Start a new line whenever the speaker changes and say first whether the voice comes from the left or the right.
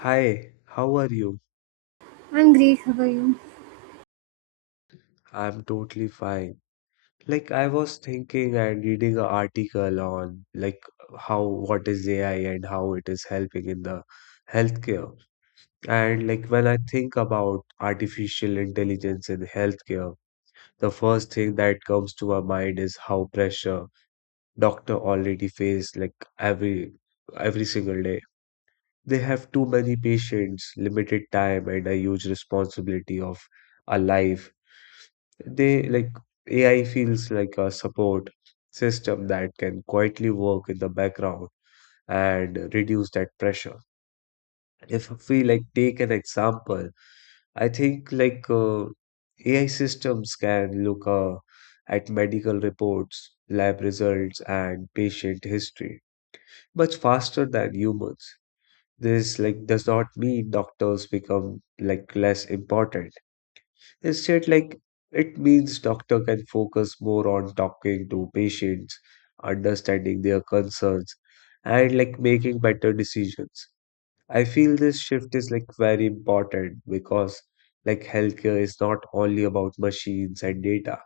left: Hi, how are you?
right: I'm great. How are you?
left: I'm totally fine. I was thinking and reading an article on how what is AI and how it is helping in the healthcare. And when I think about artificial intelligence in healthcare, the first thing that comes to my mind is how pressure doctor already face every single day. They have too many patients, limited time, and a huge responsibility of a life. They like AI feels like a support system that can quietly work in the background and reduce that pressure. If we take an example, I think AI systems can look at medical reports, lab results, and patient history much faster than humans. This does not mean doctors become less important. Instead, it means doctor can focus more on talking to patients, understanding their concerns, and making better decisions. I feel this shift is very important because healthcare is not only about machines and data.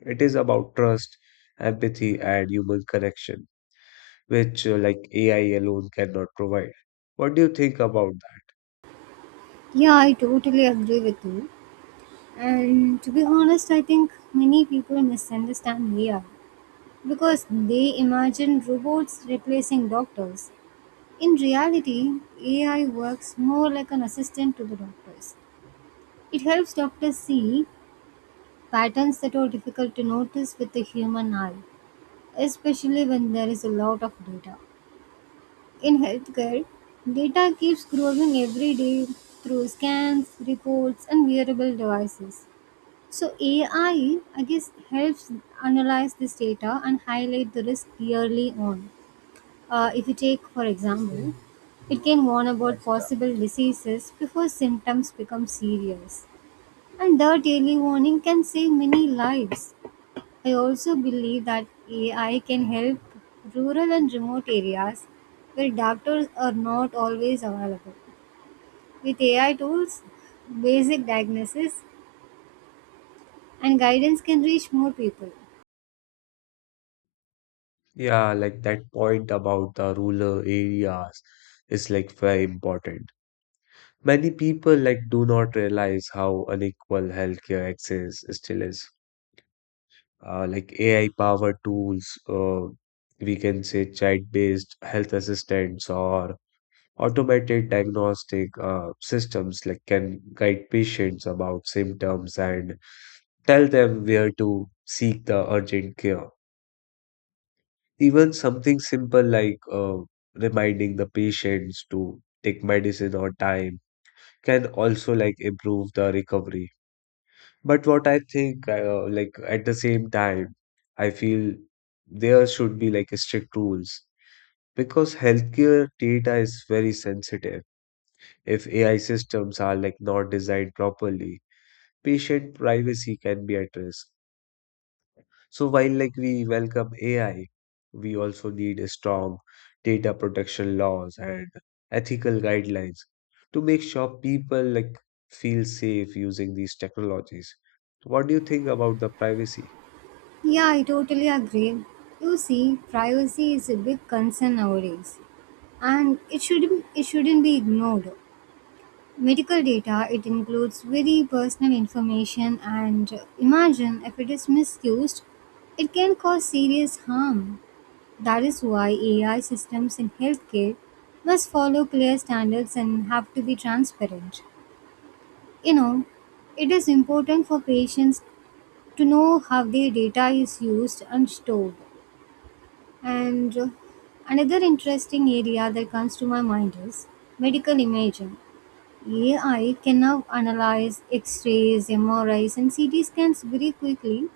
left: It is about trust, empathy, and human connection, which AI alone cannot provide. What do you think about that?
right: Yeah, I totally agree with you. And to be honest, I think many people misunderstand AI because they imagine robots replacing doctors. In reality, AI works more like an assistant to the doctors. It helps doctors see patterns that are difficult to notice with the human eye, especially when there is a lot of data. In healthcare, data keeps growing every day through scans, reports, and wearable devices. So, AI, I guess, helps analyze this data and highlight the risk early on. If you take, for example, it can warn about possible diseases before symptoms become serious. And that early warning can save many lives. I also believe that AI can help rural and remote areas where doctors are not always available. With AI tools, basic diagnosis and guidance can reach more people.
left: Yeah, that point about the rural areas is very important. Many people do not realize how unequal healthcare access still is. AI powered tools, we can say chat based health assistants or automated diagnostic systems can guide patients about symptoms and tell them where to seek the urgent care. Even something simple reminding the patients to take medicine on time can also improve the recovery. But what I think, at the same time, I feel there should be strict rules because healthcare data is very sensitive. If AI systems are not designed properly, patient privacy can be at risk. So while we welcome AI, we also need a strong data protection laws and ethical guidelines to make sure people feel safe using these technologies. What do you think about the privacy?
right: Yeah, I totally agree. You see, privacy is a big concern nowadays and it shouldn't be ignored. Medical data it includes very personal information and imagine if it is misused, it can cause serious harm. That is why AI systems in healthcare must follow clear standards and have to be transparent. You know, it is important for patients to know how their data is used and stored. And another interesting area that comes to my mind is medical imaging. AI can now analyze x rays, MRIs, and CT scans very quickly,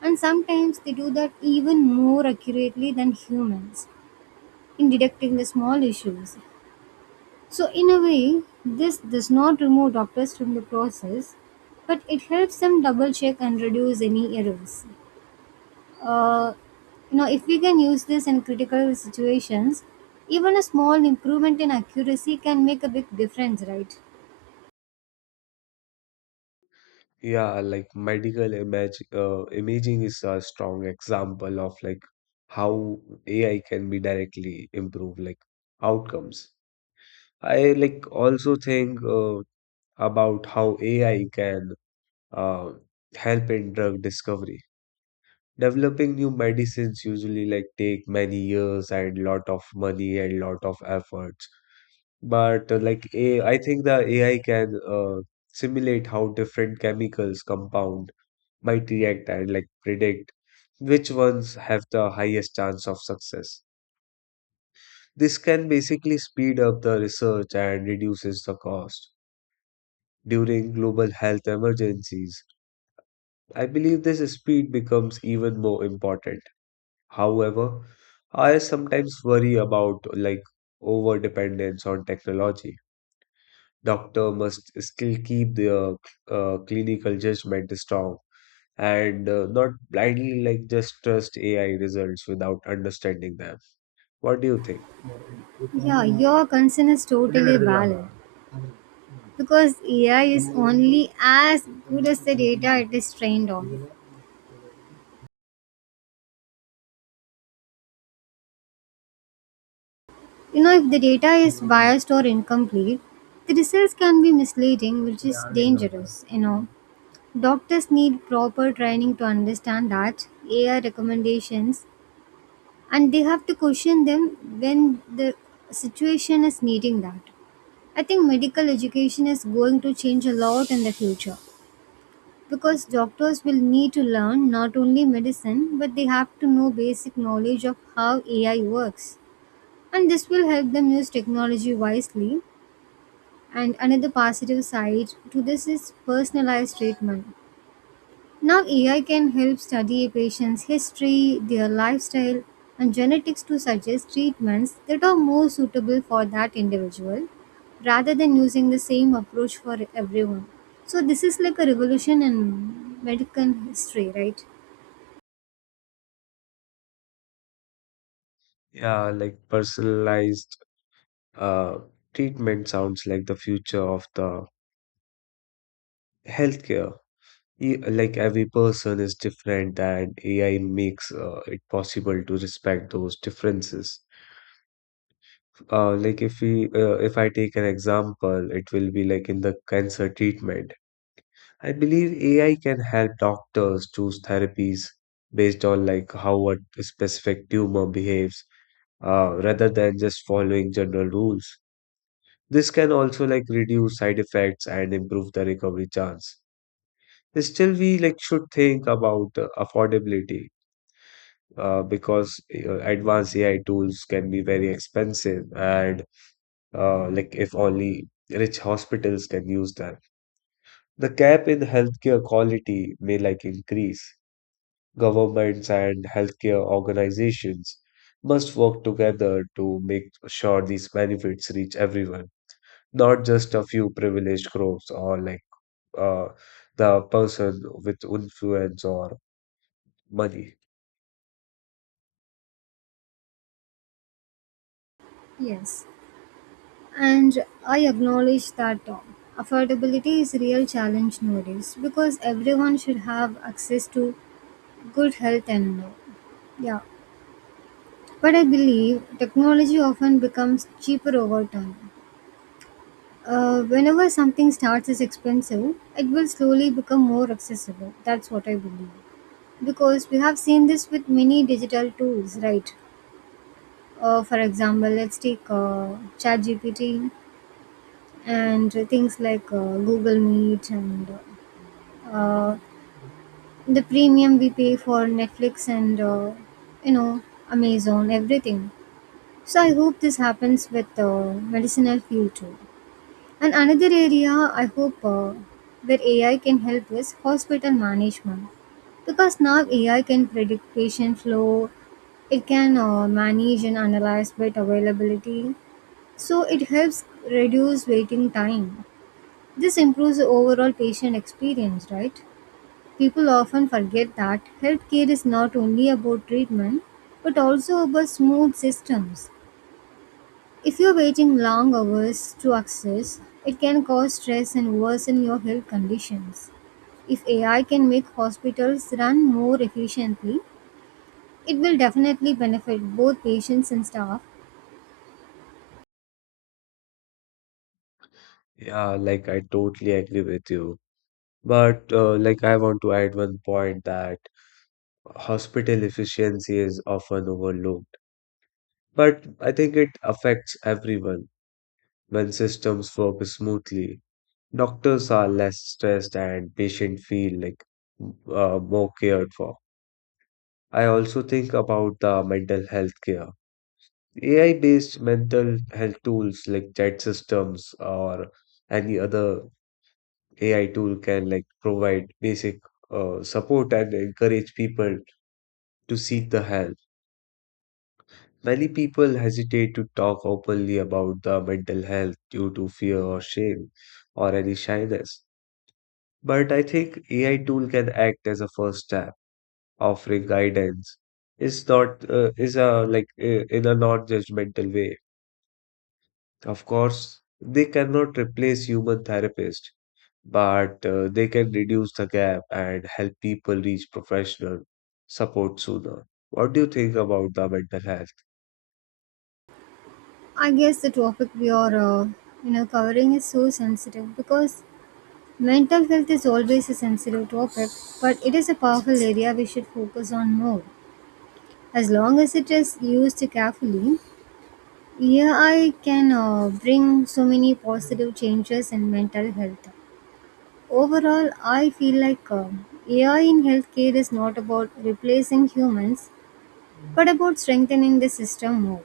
right: and sometimes they do that even more accurately than humans in detecting the small issues. So, in a way, this does not remove doctors from the process, but it helps them double check and reduce any errors. Uh, you know, if we can use this in critical situations, even a small improvement in accuracy can make a big difference, right?
left: Yeah, medical image imaging is a strong example of how AI can be directly improve outcomes. I also think about how AI can uh, help in drug discovery. Developing new medicines usually take many years and lot of money and lot of efforts. But like a I think the AI can simulate how different chemicals compound might react and predict which ones have the highest chance of success. This can basically speed up the research and reduces the cost. During global health emergencies, I believe this speed becomes even more important. However, I sometimes worry about over dependence on technology. Doctor must still keep their clinical judgment strong and not blindly just trust AI results without understanding them. What do you think?
right: Yeah, your concern is totally valid because AI is only as good as the data it is trained on. You know, if the data is biased or incomplete, the results can be misleading, which is dangerous. You know, doctors need proper training to understand that AI recommendations and they have to question them when the situation is needing that. I think medical education is going to change a lot in the future because doctors will need to learn not only medicine but they have to know basic knowledge of how AI works. And this will help them use technology wisely. And another positive side to this is personalized treatment. Now, AI can help study a patient's history, their lifestyle, and genetics to suggest treatments that are more suitable for that individual rather than using the same approach for everyone. So, this is like a revolution in medical history, right?
left: Yeah, personalized uh, treatment sounds like the future of the healthcare. Like every person is different, and AI makes it possible to respect those differences. If I take an example, it will be like in the cancer treatment. I believe AI can help doctors choose therapies based on how a specific tumor behaves, rather than just following general rules. This can also reduce side effects and improve the recovery chance. Still, we should think about affordability because advanced AI tools can be very expensive, and if only rich hospitals can use them. The gap in healthcare quality may increase. Governments and healthcare organizations must work together to make sure these benefits reach everyone, not just a few privileged groups or uh, the person with influence or money.
right: Yes. And I acknowledge that affordability is a real challenge nowadays because everyone should have access to good health and yeah. But I believe technology often becomes cheaper over time. Whenever something starts as expensive, it will slowly become more accessible. That's what I believe. Because we have seen this with many digital tools, right? For example, let's take ChatGPT and things like Google Meet and uh, the premium we pay for Netflix and you know Amazon everything. So I hope this happens with medicinal field too. And another area I hope where AI can help is hospital management because now AI can predict patient flow, it can manage and analyze bed availability, so it helps reduce waiting time. This improves the overall patient experience, right? People often forget that healthcare is not only about treatment but also about smooth systems. If you're waiting long hours to access, it can cause stress and worsen your health conditions. If AI can make hospitals run more efficiently, it will definitely benefit both patients and staff.
left: Yeah, I totally agree with you. But I want to add one point that hospital efficiency is often overlooked. But I think it affects everyone when systems work smoothly. Doctors are less stressed and patients feel more cared for. I also think about the mental health care. AI-based mental health tools like chat systems or any other AI tool can provide basic support and encourage people to seek the help. Many people hesitate to talk openly about the mental health due to fear or shame or any shyness. But I think AI tool can act as a first step offering guidance is not is a like in a non-judgmental way. Of course, they cannot replace human therapists, but they can reduce the gap and help people reach professional support sooner. What do you think about the mental health?
right: I guess the topic we are you know, covering is so sensitive because mental health is always a sensitive topic, but it is a powerful area we should focus on more. As long as it is used carefully, AI can bring so many positive changes in mental health. Overall, I feel like AI in healthcare is not about replacing humans, but about strengthening the system more.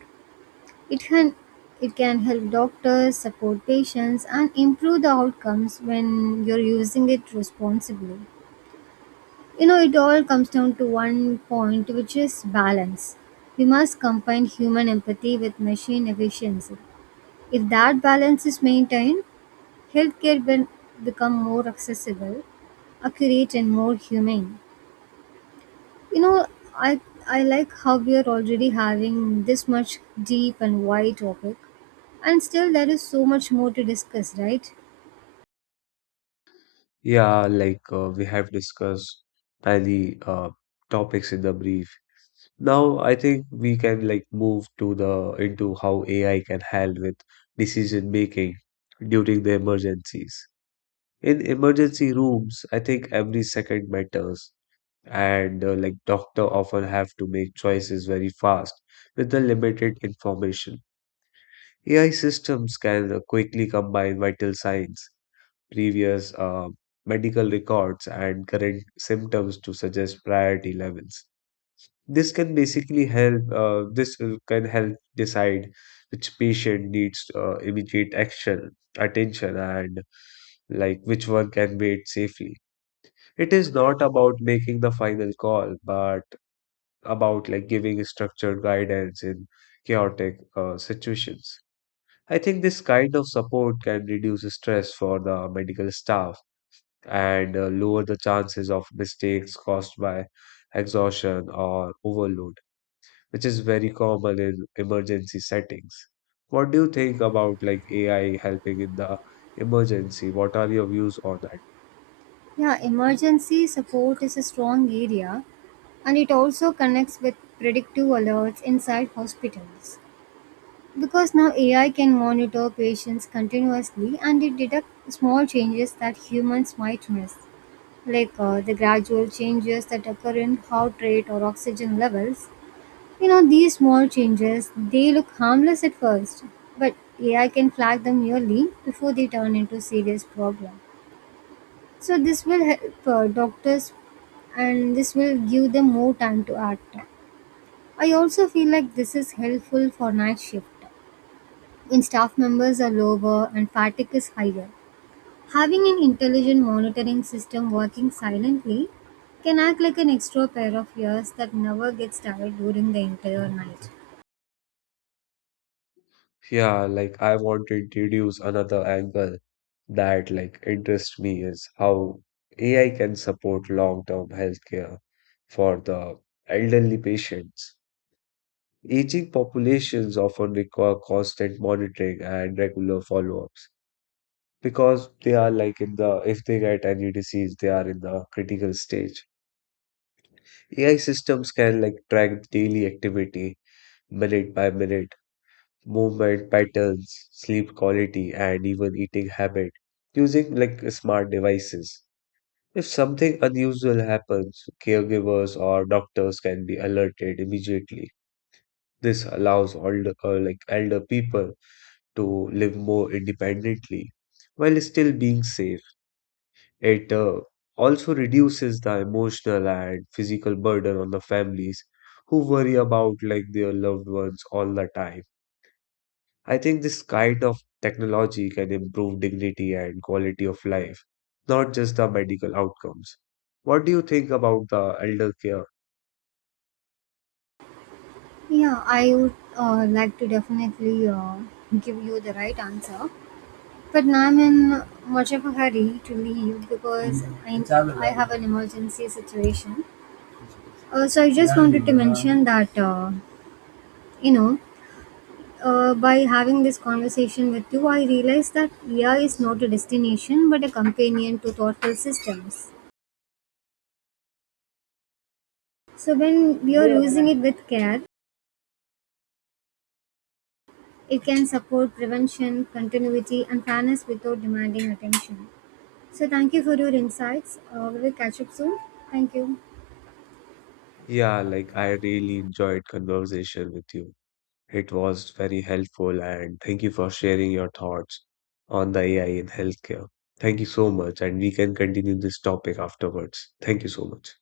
right: It can it can help doctors support patients and improve the outcomes when you're using it responsibly. You know, it all comes down to one point, which is balance. We must combine human empathy with machine efficiency. If that balance is maintained, healthcare will become more accessible, accurate, and more humane. You know, I I like how we are already having this much deep and wide topic, and still there is so much more to discuss, right?
left: Yeah, we have discussed many topics in the brief. Now, I think we can move to the into how AI can help with decision making during the emergencies. In emergency rooms, I think every second matters, and doctor often have to make choices very fast with the limited information. AI systems can quickly combine vital signs, previous medical records, and current symptoms to suggest priority levels. This can basically help This can help decide which patient needs immediate action attention, and which one can wait safely. It is not about making the final call but about giving structured guidance in chaotic situations. I think this kind of support can reduce stress for the medical staff and lower the chances of mistakes caused by exhaustion or overload, which is very common in emergency settings. What do you think about AI helping in the emergency? What are your views on that?
right: Yeah, emergency support is a strong area, and it also connects with predictive alerts inside hospitals because now ai can monitor patients continuously and it detects small changes that humans might miss like the gradual changes that occur in heart rate or oxygen levels. You know, these small changes they look harmless at first, but AI can flag them early before they turn into serious problem. So this will help doctors, and this will give them more time to act. I also feel like this is helpful for night shift when staff members are lower and fatigue is higher. Having an intelligent monitoring system working silently can act like an extra pair of ears that never gets tired during the entire night.
left: Yeah, I want to introduce another angle that interests me is how AI can support long-term healthcare for the elderly patients. Aging populations often require constant monitoring and regular follow-ups because they are like in the if they get any disease, they are in the critical stage. AI systems can track daily activity, minute by minute, movement patterns, sleep quality, and even eating habit using smart devices. If something unusual happens, caregivers or doctors can be alerted immediately. This allows older like elder people to live more independently while still being safe. It also reduces the emotional and physical burden on the families who worry about their loved ones all the time. I think this kind of technology can improve dignity and quality of life, not just the medical outcomes. What do you think about the elder care?
right: Yeah, I would like to definitely give you the right answer, but now I'm in much of a hurry to leave because I have an emergency situation. So I just, yeah, wanted to mention that, you know, by having this conversation with you, I realized that AI is not a destination but a companion to thoughtful systems. So, when we are using it with care, it can support prevention, continuity, and fairness without demanding attention. So, thank you for your insights. We will catch up soon. Thank you.
left: Yeah, I really enjoyed conversation with you. It was very helpful, and thank you for sharing your thoughts on the AI in healthcare. Thank you so much, and we can continue this topic afterwards. Thank you so much.